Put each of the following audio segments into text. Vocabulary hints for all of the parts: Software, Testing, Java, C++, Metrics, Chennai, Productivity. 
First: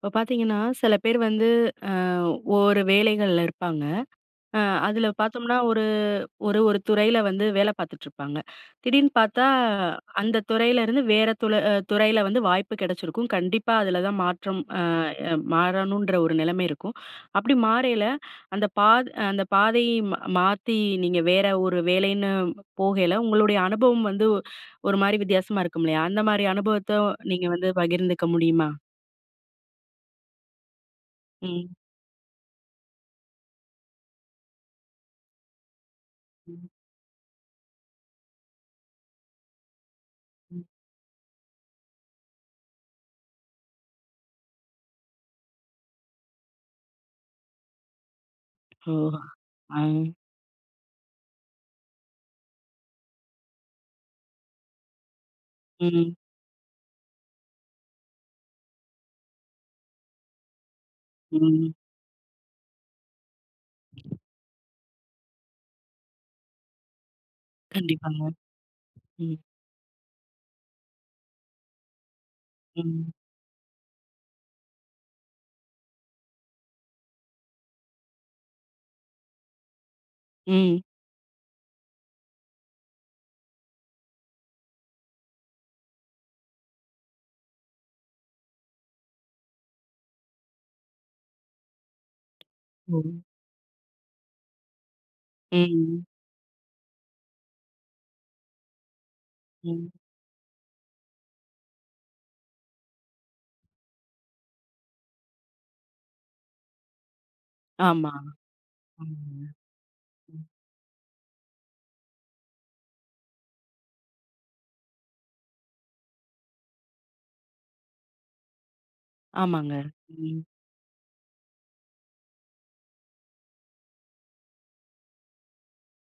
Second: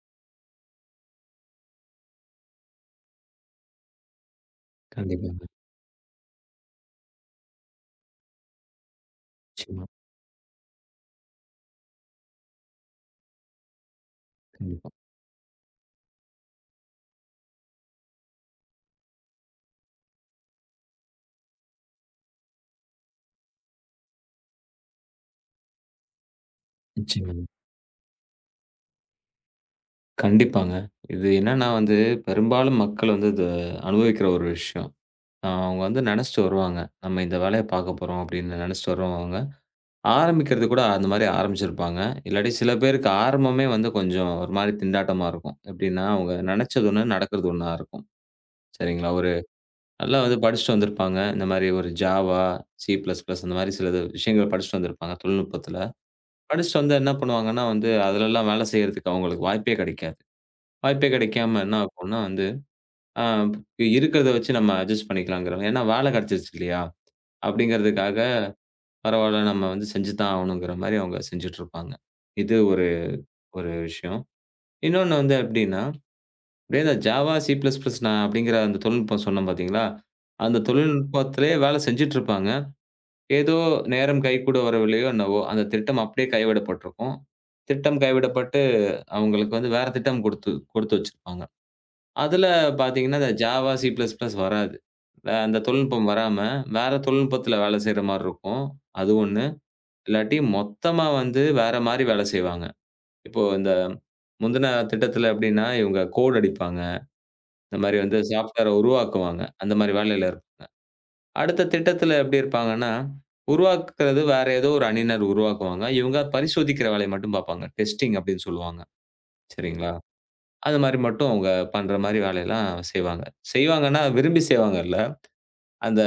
இப்ப பார்த்தீங்கன்னா, சில பேர் வந்து அ ஒரு வேலைகள்ல இருப்பாங்க. அ அதுல கண்டிப்பாங்க. பார்த்தோம்னா, ஒரு ஒரு ஒரு துறையில வந்து வேலை பார்த்துட்டுருப்பாங்க. திடீர்னு பார்த்தா, நிச்சயமா, அந்த துறையிலருந்து வேற துல அ துறையில வந்து வாய்ப்பு கிடைச்சிருக்கும். கண்டிப்பா அதுல தான் மாற்றம் அ கண்டிப்பா, அ மாறணுன்ற ஒரு நிலைமை இருக்கும். அப்படி மாறையில, அந்த அந்த பாதையை மாத்தி நீங்க வேற ஒரு வேலைன்னு போகையில, உங்களுடைய அனுபவம் வந்து ஒரு மாரி வித்தியாசமா இருக்கும் இல்லையா? அந்த மாரி அனுபவத்த நிச்சயமாங்க. நீங்க வந்து பகிர்ந்துக்க முடியுமா? கண்டிப்பாங்க. இது என்னன்னா ம். வந்து, பெரும்பாலும் மக்கள் வந்து இத அனுபவிக்கிற ஒரு விஷயம். அவங்க வந்து நெனச்சுட்டு ம். வருவாங்க. நம்ம இந்த வேலைய பாக்க போறோம் அப்படின்னு நெனச்சுட்டு வருவாங்க. ஆரம்பிக்கிறது கூட அந்த மாரி ஆரம்பிச்சிருப்பாங்க. இல்லாட்டி சில பேருக்கு ஆரம்பமே வந்து கொஞ்சம் ஒரு மாரி திண்டாட்டமா இருக்கும். எப்படின்னா, அவங்க நெனச்சது ஒண்ணு, நடக்கிறது ஒண்ணா இருக்கும். ஓ! சரிங்களா? ஒரு ஆ. நல்லா வந்து படிச்சுட்டு வந்திருப்பாங்க. இந்த மாரி ஒரு Java, C++, அந்த மாரி சில விஷயங்கள் படிச்சுட்டு வந்திருப்பாங்க தொழில்நுட்பத்துல. ம். படிச்சுட்டு வந்தா என்ன பண்ணுவாங்கன்னா வந்து, அதுலலாம் வேலை செய்றதுக்கு அவங்களுக்கு வாய்ப்பே கிடைக்காது. வாய்ப்பே கிடைக்காம ம். என்ன ஆகும்னா வந்து, அ இருக்கிறத வச்சு நம்ம அட்ஜஸ்ட் பண்ணிக்கலாங்கிறவங்க, ஏன்னா வேலை கிடைச்சிருச்சு இல்லையா? அப்படிங்கிறதுக்காக கண்டிப்பாங்க. ம். பரவால்ல நம்ம வந்து செஞ்சு தான் ஆகணுங்கிற மாரி அவங்க செஞ்சுட்டு இருப்பாங்க. இது ஒரு ம். ஒரு விஷயம். இன்னொன்னு வந்து எப்படின்னா, அப்படியே இந்த ஜாவா, சி பிளஸ் பிளஸ் நான் அப்படிங்கிற அந்த தொழில்நுட்பம் சொன்னேன் பார்த்தீங்களா? அந்த ம். தொழில்நுட்பத்திலேயே வேலை செஞ்சுட்டு இருப்பாங்க. ஏதோ நேரம் கைக்கூட வரவில்லையோ என்னவோ, அந்த திட்டம் அப்படியே கைவிடப்பட்டிருக்கும். திட்டம் கைவிடப்பட்டு அவங்களுக்கு வந்து வேற திட்டம் குடுத்து குடுத்து வச்சிருப்பாங்க. அதுல ஓ! பார்த்தீங்கன்னா, இந்த ஜாவா, சி பிளஸ் பிளஸ் வராது. அந்த ம். தொழில்நுட்பம் வராம, வேற தொழில்நுட்பத்துல வேலை செய்ற மாரி இருக்கும். அது ஒண்ணு. ம். இல்லாட்டி மொத்தமா வந்து வேற மாரி வேலை செய்வாங்க. இப்போ இந்த முந்தின திட்டத்துல எப்படின்னா, இவங்க கோட் அடிப்பாங்க. இந்த மாரி ஆமா. வந்து சாஃப்ட்வேர உருவாக்குவாங்க. ஆமாங்க. அந்த மாரி வேலையில ம். இருப் அடுத்த திட்டத்துல எப்படி இருப்பாங்கன்னா, உருவாக்குறது வேற ஏதோ ஒரு அணியினர் உருவாக்குவாங்க. இவங்க பரிசோதிக்கிற வேலைய மட்டும் பார்ப்பாங்க. டெஸ்டிங் அப்படின்னு சொல்லுவாங்க. ஆமாங்க. சரிங்களா? ம். அது மாரி மட்டும் அவங்க பண்ற மாரி வேலையெல்லாம் செய்வாங்க. செய்வாங்கன்னா, விரும்பி செய்வாங்க இல்ல. அந்த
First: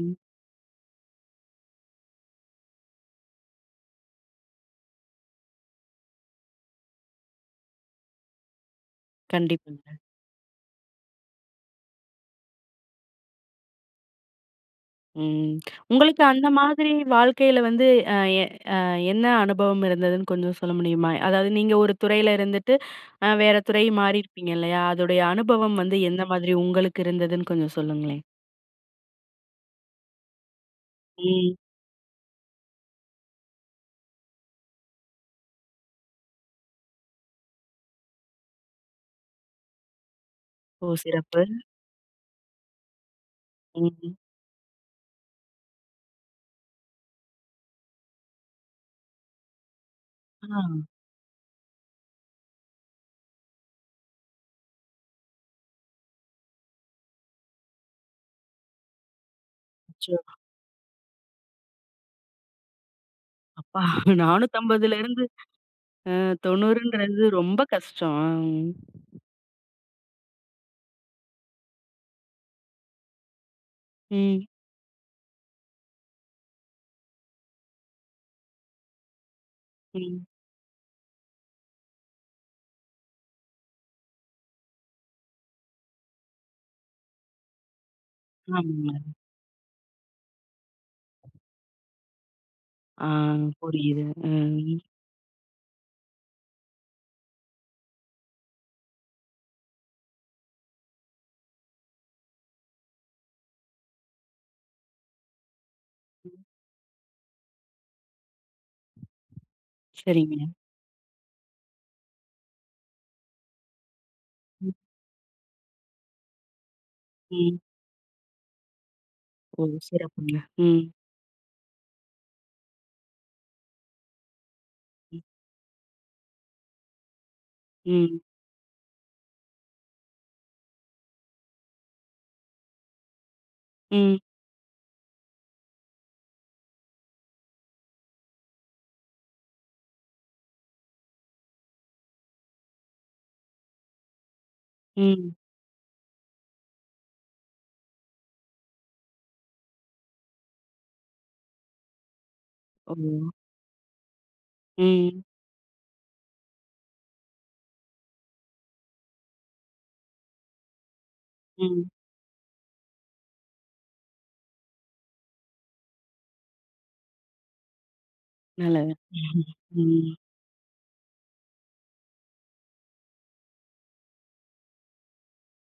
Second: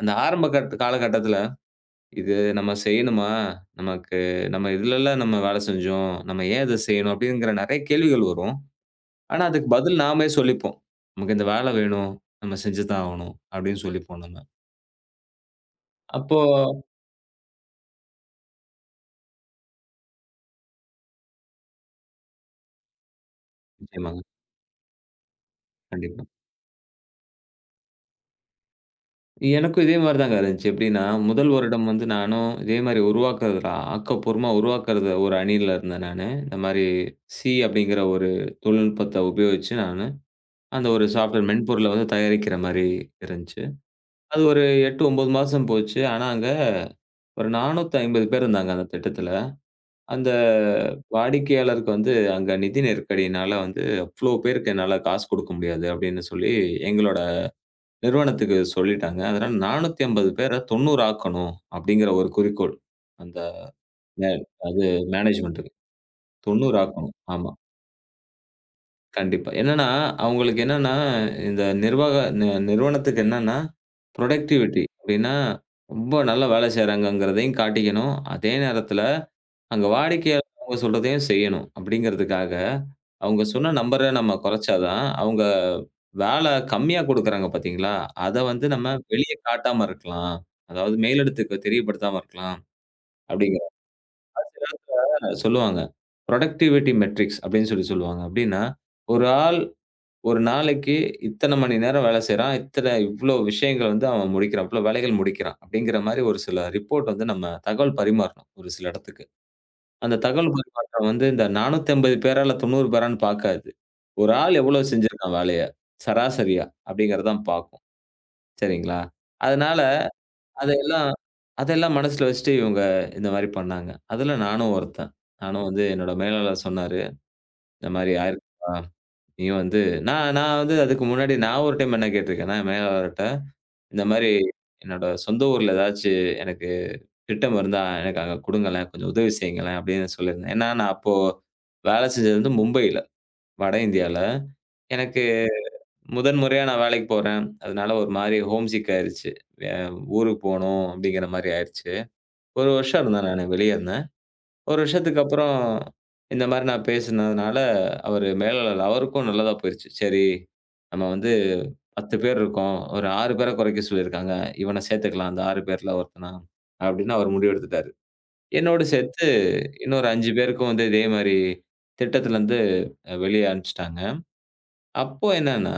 அந்த ஆரம்ப கட்ட காலகட்டத்தில, "இது நம்ம செய்யணுமா? நமக்கு நம்ம இதுலல்ல நம்ம வேலை செஞ்சோம். நம்ம ஏன் இத செய்யணும்?" அப்படிங்கிற நெறைய கேள்விகள் வரும். ஆனா, அதுக்கு கண்டிப்பாங்க. பதில் நாமே சொல்லிப்போம். "நமக்கு இந்த வேலை வேணும். நம்ம செஞ்சு தான் ஆகணும்." அப்படின்னு சொல்லிப்போம் நம்ம. ம். உங்களுக்கு அப்போ அந்த மாதிரி வாழ்க்கையில வந்து அ எ அ என்ன அனுபவம் இருந்ததுன்னு கொஞ்சம் சொல்ல முடியுமா? அதாவது நீங்க ஒரு துறையில இருந்துட்டு, வேற துறை நிச்சயமாங்க. மாறியிருப்பீங்க இல்லையா? அதோடைய அனுபவம் வந்து எந்த கண்டிப்பா. மாதிரி உங்களுக்கு இருந்ததுன்னு கொஞ்சம் சொல்லுங்களேன்? எனக்கும் இதே மாரி தாங்க இருந்துச்சு. எப்படின்னா, முதல் ம். வருடம் வந்து நானும் இதே மாரி உருவாக்குறதுல ஆக்கப்பூர்வமா உருவாக்குறது ஒரு அணியில இருந்தேன் நானு. இந்த மாரி சி அப்படிங்கிற ஒரு தொழில்நுட்பத்த உபயோகிச்சு நானு, அந்த ஓ! ஒரு சிறப்பு. சாஃப்ட்வேர் மென்பொருள வந்து தயாரிக்கிற மாரி இருந்துச்சு. ம். அது ஒரு 8, 9 மாசம் போச்சு. ஆனா அங்க ஒரு 450 பேர் இருந்தாங்க அந்த திட்டத்துல. அந்த ஆ. வாடிக்கையாளருக்கு வந்து அங்க நிதி நெருக்கடியினால வந்து, "அவ்ளோ பேருக்கு என்னால காசு குடுக்க முடியாது" அப்படின்னு சொல்லி எங்களோட நிறுவனத்துக்கு சொல்லிட்டாங்க. அதனால அச்சோ! 450 பேர 90 ஆக்கணும் அப்படிங்கிற ஒரு குறிக்கோள். அந்த அப்பா மே அது 450லேருந்து மேனேஜ்மென்ட்க்கு. 90 ஆக்கணும். 90ன்றது ஆமா. ரொம்ப கஷ்டம். கண்டிப்பா. என்னன்னா, அவங்களுக்கு என்னன்னா, இந்த நிர்வாக நிறுவனத்துக்கு என்னன்னா, ம். புரொடக்டிவிட்டி அப்படின்னா, ரொம்ப நல்லா வேலை செய்றாங்கங்கிறதையும் காட்டிக்கணும். அதே நேரத்தில அங்க ம். வாடிக்கையாளர் அவங்க சொல்றதையும் செய்யணும். அப்படிங்கிறதுக்காக, அவங்க சொன்ன நம்பர நம்ம குறைச்சா தான், அவங்க வேல கம்மியா குடுக்குறாங்க பார்த்தீங்களா, அத வந்து நம்ம ஆமாங்க. வெளிய காட்டாம இருக்கலாம். அதாவது மேலிடத்துக்கு தெரியப்படுத்தாம இருக்கலாம். ஆ அப்படிங்கிற புரியுது. ம். சிலர் சொல்லுவாங்க. புரொடக்டிவிட்டி மெட்ரிக்ஸ் அப்படின்னு சொல்லி சொல்லுவாங்க. அப்படின்னா, ஒரு ஆள் ஒரு நாளைக்கு இத்தன மணி நேரம் வேலை செய்றான். இத்தன இவ்ளோ விஷயங்கள் வந்து அவன் முடிக்கிறான். இவ்ளோ வேலைகள் முடிக்கிறான். அப்படிங்கிற மாரி ஒரு சில ரிப்போர்ட் வந்து நம்ம தகவல் பரிமாறணும் ஒரு சில இடத்துக்கு. அந்த சரிங்க. தகவல் பரிமாற்றம் வந்து இந்த 450 பேரால 90 பேரான்னு பார்க்காது. ஒரு ஆள் ம். எவ்ளோ செஞ்சிருக்கான் வேலைய, சராசரியா அப்படிங்கிறது தான் ம். பார்க்கும். சரிங்களா? ஓ! அதனால சிறப்புங்க. ம். அதெல்லாம் அதெல்லாம் மனசுல வச்சுட்டு இவங்க இந்த மாரி பண்ணாங்க. அதுல நானும் ஒருத்தன். நானும் வந்து என்னோட மேலாளர் சொன்னாரு. இந்த மாரி ம். ஆயிருக்குப்பா. நீயும் வந்து நான் நான் வந்து அதுக்கு முன்னாடி நான் ஒரு டைம் என்ன கேட்டிருக்கேன்னா, என் மேலாளர்ட்ட இந்த ம். மாரி என்னோட சொந்த ஊர்ல ஏதாச்சு எனக்கு திட்டம் இருந்தா எனக்கு அங்க குடுங்களேன். கொஞ்சம் உதவி செய்யுங்களேன் அப்படின்னு சொல்லியிருந்தேன். ஏன்னா நான் அப்போ வேலை செஞ்சது வந்து மும்பையில. வட இந்தியால. எனக்கு ம். முதன் முறையா நான் வேலைக்கு போறேன். அதனால ஒரு மாரி ஹோம் சிக் ஆயிருச்சு. அ ஊருக்கு போணும் அப்படிங்கிற மாரி ஆயிருச்சு. 1 ஓ! வருஷம் இருந்தேன் நானு வெளிய இருந்தேன். 1 வருஷத்துக்கு ம். அப்புறம் இந்த மாரி நான் பேசுனதுனால, அவரு மேலாளர் அவருக்கும் நல்லதா போயிருச்சு. சரி, நம்ம வந்து ம். 10 பேர் இருக்கோம். ஒரு 6 பேர குறைக்க சொல்லியிருக்காங்க. இவன சேத்துக்கலாம். அந்த 6 பேர்ல ஒருத்தனா, அப்படின்னு அவர் முடிவு எடுத்துட்டாரு. என்னோடு நல்லது. சேர்த்து இன்னொரு ம். 5 பேருக்கும் வந்து இதே மாரி திட்டத்துலருந்து வெளிய அனுப்பிச்சுட்டாங்க. அப்போ என்னன்னா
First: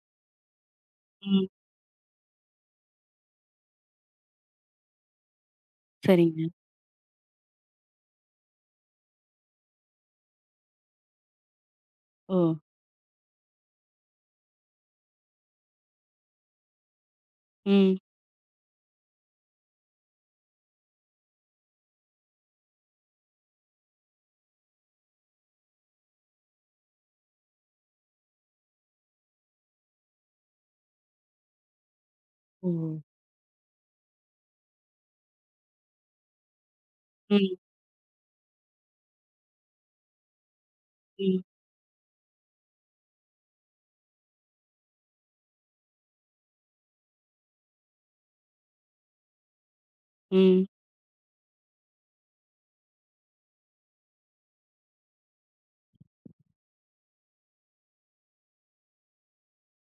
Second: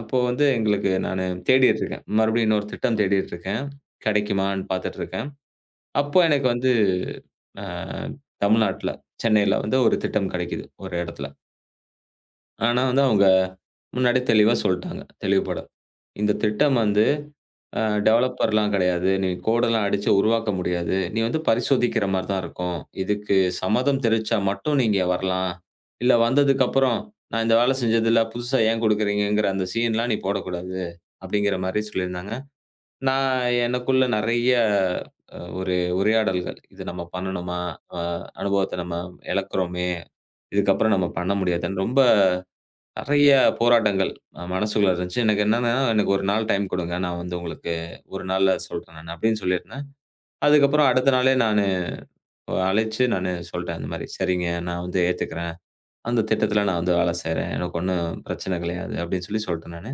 அப்போ வந்து எங்களுக்கு நானு ம். தேடிட்டு இருக்கேன். மறுபடியும் இன்னொரு திட்டம் தேடிட்டு இருக்கேன். கிடைக்குமான்னு பார்த்துட்டு இருக்கேன். அப்போ சரிங்க. எனக்கு வந்து அ தமிழ்நாட்ல, சென்னையில வந்து ஒரு திட்டம் கிடைக்குது, ஒரு இடத்துல. ஓ! ஆனா வந்து அவங்க முன்னாடியே தெளிவா சொல்ட்டாங்க, தெளிவுபட. "இந்த திட்டம் வந்து அ ம். டெவலப்பர்லாம் கிடையாது. நீ கோடெல்லாம் அடிச்சு உருவாக்க முடியாது. நீ வந்து பரிசோதிக்கிற மாரி தான் இருக்கும். இதுக்கு சம்மதம் தெரிவிச்சா மட்டும் நீங்க வரலாம். இல்ல வந்ததுக்கப்புறம், நான் இந்த வேலை செஞ்சதில புதுசா ஏன் குடுக்குறீங்கங்கிற அந்த சீன்லாம் நீ போடக்கூடாது." அப்படிங்கிற மாரி சொல்லியிருந்தாங்க. ஓ! நான் எனக்குள்ள நெறைய ஒரு உரையாடல்கள். இது நம்ம ம். பண்ணணுமா? அ அனுபவத்த நம்ம இழக்கிறோமே! இதுக்கப்புறம் நம்ம பண்ண ம். முடியாதுன்னு ரொம்ப நெறைய போராட்டங்கள் மனசுக்குள்ள இருந்துச்சு. எனக்கு என்னன்னா, எனக்கு 1 நாள் டைம் குடுங்க. நான் வந்து உங்களுக்கு 1 நாள்ல சொல்றேன் நானு அப்படின்னு சொல்லியிருந்தேன். ம். அதுக்கப்புறம் அடுத்த நாளே நானு அழைச்சு நானு சொல்ட்டேன் இந்த மாரி. "சரிங்க, நான் வந்து ஏத்துக்கிறேன். அந்த திட்டத்தில நான் வந்து வேலை செய்றேன். எனக்கு ஒண்ணும் பிரச்சனை கிடையாது" அப்படின்னு சொல்லி சொல்ட்டேன் நானு.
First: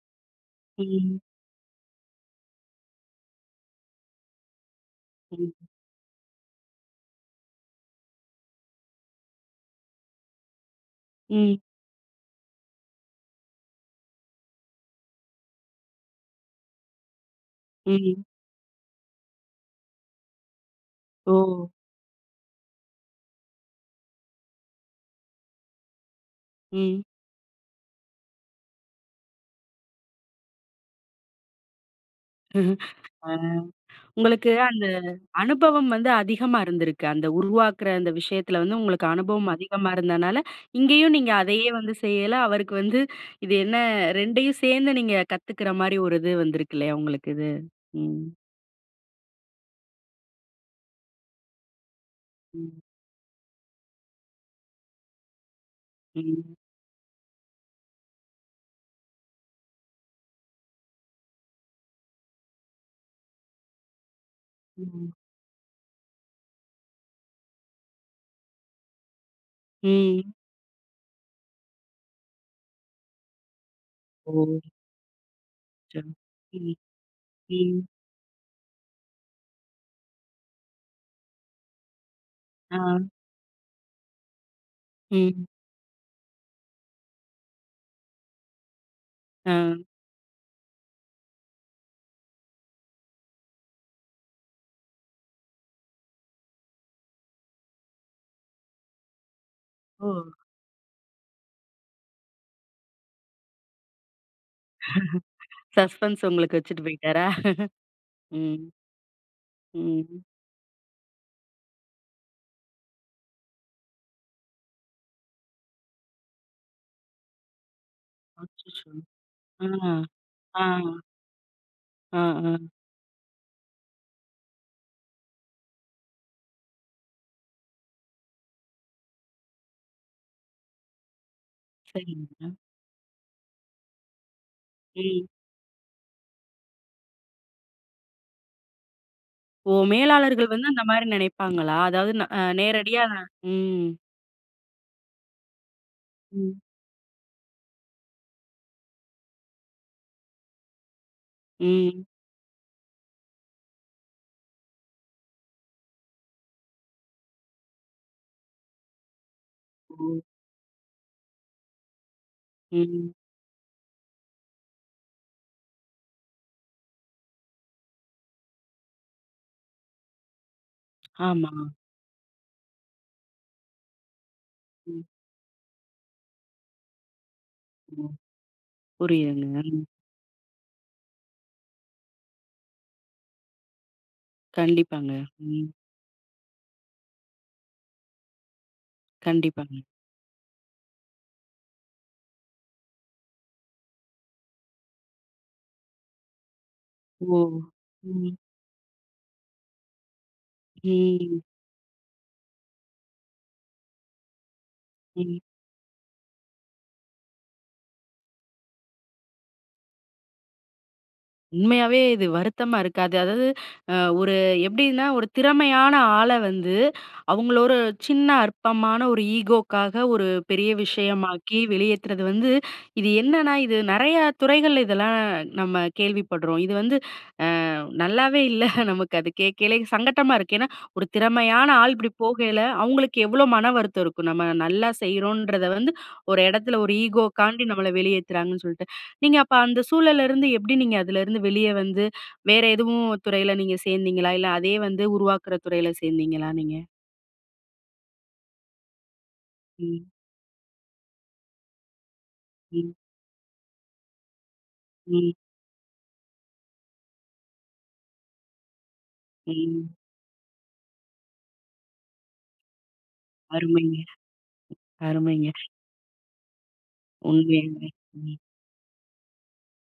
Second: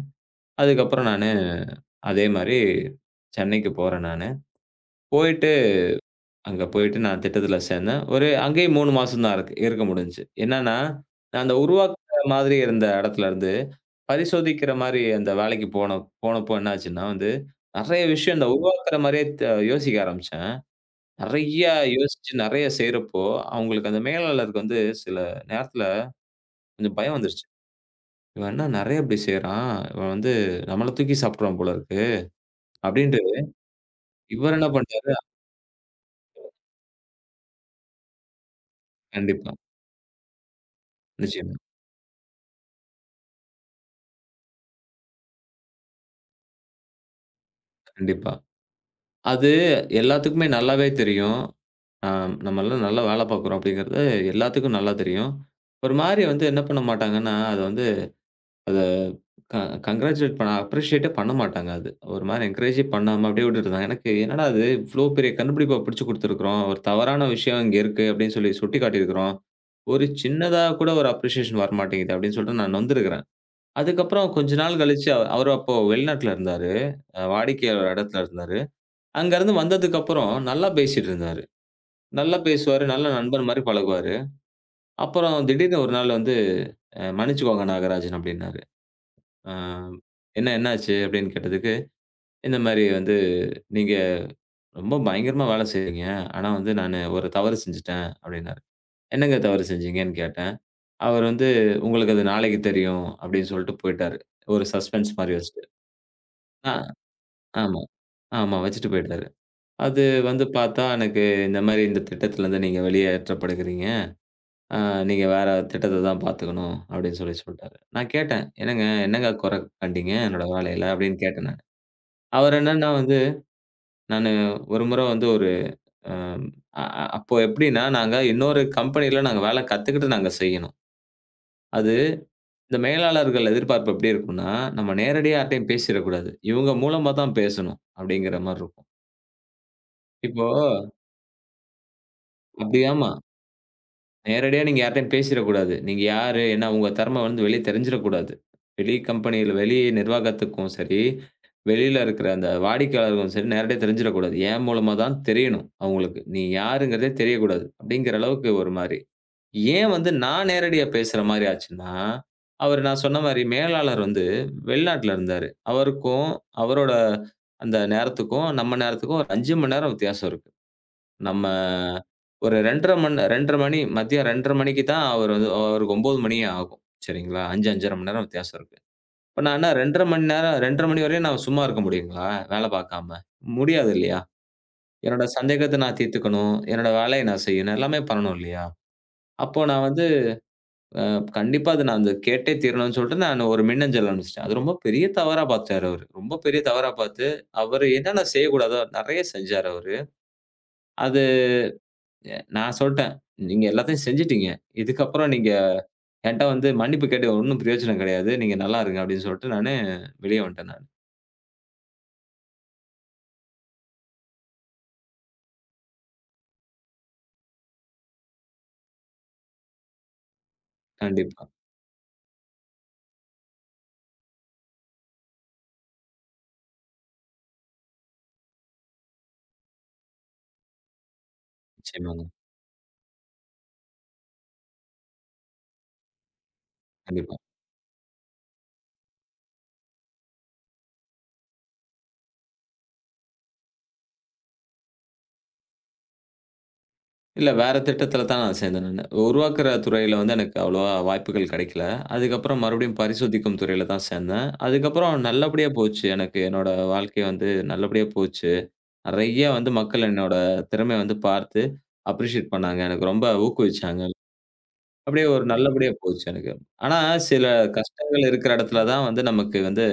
அதுக்கப்புறம் ம். நானு அதே மாரி சென்னைக்கு போறேன் நானு. ம். போயிட்டு அங்க போயிட்டு நான் திட்டத்துல சேர்ந்தேன். ஒரு அங்கேயும் 3 மாசம் தான் இருக்க முடிஞ்சுச்சு. என்னன்னா, நான் அந்த ம். உருவாக்குற மாதிரி இருந்த இடத்துல இருந்து, பரிசோதிக்கிற மாரி அந்த வேலைக்கு போனப்போ என்னாச்சுன்னா வந்து, நெறைய ம். விஷயம் இந்த உருவாக்குற மாரியே த யோசிக்க ஆரம்பிச்சேன். ஓ! நெறையா யோசிச்சு நெறைய செய்றப்போ, அவங்களுக்கு அந்த மேலாளருக்கு வந்து சில நேரத்துல கொஞ்சம் ம். பயம் வந்துருச்சு. "இவன் என்ன நெறைய இப்படி செய்றான்? இவன் வந்து நம்மள தூக்கி சாப்பிட்டுருவான் போல இருக்கு." அப்படின்ட்டு அ உங்களுக்கு இவர் என்ன அந்த பண்றாரு அனுபவம் வந்து அதிகமா இருந்திருக்கு. அந்த உருவாக்குற அந்த விஷயத்துல வந்து உங்களுக்கு அனுபவம் கண்டிப்பா. அதிகமா இருந்தனால, இங்கேயும் நீங்க நிச்சயமா. அதையே வந்து செய்யல. அவருக்கு வந்து இது என்ன 2யும் சேர்ந்து நீங்க கத்துக்கிற மாரி ஒரு இது வந்திருக்கு இல்லையா உங்களுக்கு இது? ம். கண்டிப்பா. அது எல்லாத்துக்குமே நல்லாவே தெரியும். ஆ ம். நம்மலாம் நல்லா வேலை பார்க்குறோம் அப்படிங்கிறது எல்லாத்துக்கும் நல்லா தெரியும். ஒரு மாரி வந்து ம். என்ன பண்ண மாட்டாங்கன்னா, அத வந்து அத க கங்ராச்சுலேட் பண்ண அப்ரிஷியேட்டே பண்ண மாட்டாங்க அது. ஒரு மாரி என்கரேஜே பண்ணாம அப்படியே விட்டுட்டுருந்தாங்க. எனக்கு என்னடா இது இவ்ளோ ம். பெரிய கண்டுபிடிப்ப பிடிச்சு குடுத்துருக்கிறோம். ஒரு தவறான விஷயம் இங்க இருக்கு அப்படின்னு சொல்லி சுட்டிக்காட்டியிருக்கிறோம். ஒரு ம். சின்னதா கூட ஒரு அப்ரிஷியேஷன் வரமாட்டேங்குது அப்படின்னு சொல்லிட்டு நான் நொந்திருக்கிறேன். அதுக்கப்புறம் ஓ! கொஞ்ச நாள் கழிச்சு அவரு அப்போ அச்சோ! வெளிநாட்ல இருந்தாரு. ம். ம். வாடிக்கையாளர் இடத்துல இருந்தாரு. அங்கருந்து வந்ததுக்கப்புறம் நல்லா பேசிட்டு இருந்தாரு. நல்லா ஆ. பேசுவாரு. நல்ல நண்பர் மாரி பழகுவாரு. அப்புறம் ம். திடீர்னு ஒரு நாள் வந்து, மன்னிச்சுக்கோங்க நாகராஜன் அப்டின்னாரு. ஆ. அ என்ன என்னாச்சு? அப்டின்னு கேட்டதுக்கு, இந்த மாரி வந்து நீங்க ரொம்ப பயங்கரமா வேல செய்றீங்க. ஆனா வந்து நானு ஒரு தவறு செஞ்சுட்டேன் அப்டின்னாரு. என்னங்க தவறு ஓ! செஞ்சீங்கன்னு கேட்டேன். அவர் வந்து உங்களுக்கு அது நாளைக்கு தெரியும் அப்டின்னு சொல்லிட்டு போயிட்டாரு. ஒரு சஸ்பென்ஸ் மாரி வச்சுட்டு. சஸ்பென்ஸ் உங்களுக்கு ஆ வச்சுட்டு போயிட்டாரா? ஆமா. ஆமா ம். வச்சுட்டு போயிட்டாரு. அது ம். வந்து பார்த்தா எனக்கு இந்த மாரி இந்த திட்டத்துலருந்து நீங்க வெளியேற்றப்படுகிறீங்க. ஆ நீங்க வேற திட்டத்த தான் பார்த்துக்கணும் அப்படின்னு சொல்லி சொல்ட்டாரு. நான் கேட்டேன், "என்னங்க அச்சச்சோ! என்னங்க குறை ஆ. கண்டீங்க என்னோட ஆ. வேலையில?" அப்படின்னு கேட்டேன் நானு. ஆ. ஆ. அவர் என்னன்னா வந்து நானு ஒரு முறை வந்து ஒரு ஆம், அ அ அப்போ எப்படின்னா நாங்க இன்னொரு கம்பெனியில நாங்க வேலை கத்துக்கிட்டு நாங்க செய்யணும். அது சரிங்க. இந்த மேலாளர்கள் எதிர்பார்ப்பு எப்படி இருக்கும்னா, நம்ம ம். நேரடியா யார்ட்டயும் பேசிறக்கூடாது. இவங்க மூலமா தான் பேசணும் அப்படிங்கிற மாரி இருக்கும். ஓ! இப்போ மேலாளர்கள் வந்து அந்த மாரி நினைப்பாங்களா? அதாவது ந அ அப்படி நேரடியா ஆமா. ம். நேரடியா நீங்க யார்ட்டயும் பேசிறக்கூடாது. நீங்க யாரு? ம். ஏன்னா உங்க தெறம வந்து வெளிய தெரிஞ்சிறக்கூடாது. வெளி கம்பெனியில வெளி நிர்வாகத்துக்கும் சரி, வெளியில ம். இருக்கிற அந்த வாடிக்கையாளருக்கும் சரி, நேரடியா தெரிஞ்சிறக்கூடாது. என் மூலமா தான் தெரியணும் அவங்களுக்கு. நீ யாருங்கிறதே தெரியக்கூடாது. அப்படிங்கிற அளவுக்கு ஒரு மாரி. ஏன் ஓ! வந்து நான் நேரடியா பேசுற மாரி ஆச்சுன்னா, அவரு நான் ம். சொன்ன மாரி மேலாளர் வந்து வெளிநாட்டுல இருந்தாரு. அவருக்கும், அவரோட அந்த நேரத்துக்கும், நம்ம நேரத்துக்கும் ஒரு 5 மணி நேரம் வித்தியாசம் இருக்கு. நம்ம ஆமா. ஒரு 2 1/2 மணி மதியம் 2 1/2 மணிக்கு ம். தான் அவரு வந்து அவருக்கு 9 மணியே ஆகும். சரிங்களா? 5, 5 1/2 மணி ம். நேரம் வித்தியாசம் இருக்கு. இப்ப நான் புரியுதுங்க. என்ன ம். 2 1/2 மணி வரையும் நான் சும்மா இருக்க முடியுங்களா? வேலை பார்க்காம? முடியாது இல்லையா? கண்டிப்பாங்க. என்னோட ம். சந்தேகத்த நான் தீர்த்துக்கணும். என்னோட வேலைய நான் செய்யணும். எல்லாமே பண்ணணும் இல்லையா? அப்போ கண்டிப்பாங்க. நான் வந்து கண்டிப்பா அது நான் அத கேட்டே தீரணும்னு சொல்லிட்டு நான் ஒரு மின்னஞ்சல் அனுப்பிச்சுட்டேன். அது ரொம்ப பெரிய தவறா பார்த்தாரு அவரு. ரொம்ப பெரிய தவறா பார்த்து, ஓ! அவரு என்னென்ன ம். செய்யக்கூடாதோ நெறைய செஞ்சாரு அவரு. அது ம். நான் சொல்ட்டேன். நீங்க எல்லாத்தையும் செஞ்சுட்டீங்க. இதுக்கப்புறம் ம். நீங்க என்ட்ட வந்து மன்னிப்பு கேட்டு ஒண்ணும் பிரயோஜனம் கிடையாது. நீங்க நல்லா இருங்க அப்படின்னு சொல்லிட்டு நானு வெளிய வந்துட்டேன் நானு. உண்மையாவே இது வருத்தமா இருக்கு. அது அதாவது அ ஒரு எப்படின்னா, ஒரு திறமையான ஆள வந்து, அவங்கள ஒரு சின்ன அற்பமான ஒரு ஈகோக்காக ஒரு பெரிய கண்டிப்பா. விஷயமாக்கி வெளியேத்துறது வந்து, இது என்னன்னா, இது நெறையா துறைகள்ல இதெல்லாம் நம்ம கேள்விப்படுறோம். இது வந்து நல்லாவே இல்ல. நமக்கு அது கேட்கலே சங்கட்டமா இருக்கு. ஏன்னா, ஒரு திறமையான ஆள் இப்படி நிச்சயமாங்க. போகையில, அவங்களுக்கு எவ்வளோ மன வருத்தம் இருக்கும். நம்ம நல்லா செய்றோன்றத வந்து ஒரு இடத்துல ஒரு கண்டிப்பா. ஈகோக்காண்டி நம்மள வெளியேத்துறாங்கன்னு சொல்லிட்டு. நீங்க அப்ப அந்த சூழல்ல இருந்து எப்படி நீங்க அதுலருந்து வெளிய வந்து, வேற எதுவும் துறையில நீங்க சேர்ந்தீங்களா? இல்ல அதே வந்து உருவாக்குற துறையில சேர்ந்தீங்களா நீங்க? இல்ல வேற திட்டத்துல தான் நான் சேர்ந்தேன் நானு. உருவாக்குற ம், துறையில வந்து எனக்கு அவ்வளவா வாய்ப்புகள் கிடைக்கல. அதுக்கப்புறம் ம், மறுபடியும் பரிசோதிக்கும் துறையில தான் சேர்ந்தேன். அதுக்கப்புறம் ம், நல்லபடியா போச்சு. எனக்கு என்னோட வாழ்க்கை வந்து நல்லபடியா போச்சு. நெறைய வந்து ம். மக்கள் என்னோட திறமைய வந்து பார்த்து அப்ரிஷியேட் பண்ணாங்க. எனக்கு ரொம்ப அருமைங்க, ஊக்குவிச்சாங்க. அப்படியே ஒரு அருமைங்க. நல்லபடியா போச்சு எனக்கு. ஆனா, சில உண்மையாலுமே. கஷ்டங்கள் ம், இருக்கிற இடத்துல தான் வந்து நமக்கு வந்து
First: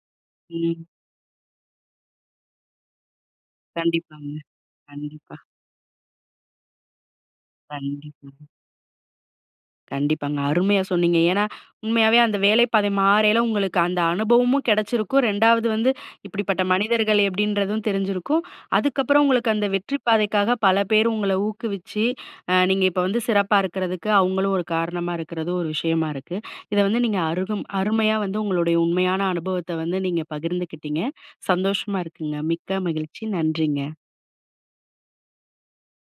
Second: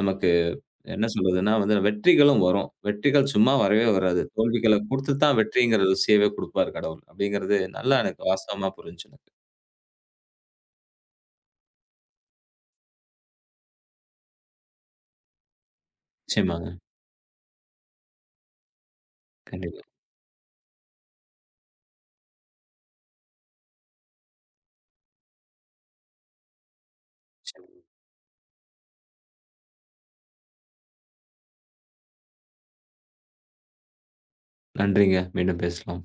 நமக்கு ம். என்ன சொல்றதுன்னா வந்து வெற்றிகளும் வரும். வெற்றிகள் சும்மா வரவே வராது. கண்டிப்பாங்க. தோல்விகள குடுத்து கண்டிப்பா, தான் வெற்றிங்கிற ருசியவே குடுப்பார் கடவுள். அப்படிங்கிறது நல்லா எனக்கு கண்டிப்பா. வாஸ்தவமா புரிஞ்சுச்சு எனக்கு. கண்டிப்பாங்க. அருமையா சொன்னீங்க. ஏன்னா, உண்மையாவே அந்த வேலைப்பாதை மாறையில உங்களுக்கு அந்த அனுபவமும் கிடைச்சிருக்கும். 2வது வந்து இப்படிப்பட்ட நிச்சயமாங்க. மனிதர்கள் எப்படின்றதும் தெரிஞ்சிருக்கும். அதுக்கப்புறம் உங்களுக்கு அந்த கண்டிப்பா. வெற்றி பாதைக்காக பல பேர் உங்கள ஊக்குவிச்சு, நீங்க இப்ப வந்து சிறப்பா இருக்கிறதுக்கு அவங்களும் ஒரு காரணமா இருக்கிறது ஒரு விஷயமா இருக்கு. இத வந்து நீங்க அருகும் நிச்சயமா. அருமையா வந்து உங்களுடைய உண்மையான அனுபவத்த வந்து நீங்க பகிர்ந்துக்கிட்டீங்க. சந்தோஷமா இருக்குங்க. மிக்க மகிழ்ச்சி. நன்றிங்க. நன்றிங்க. மீண்டும் பேசலாம்.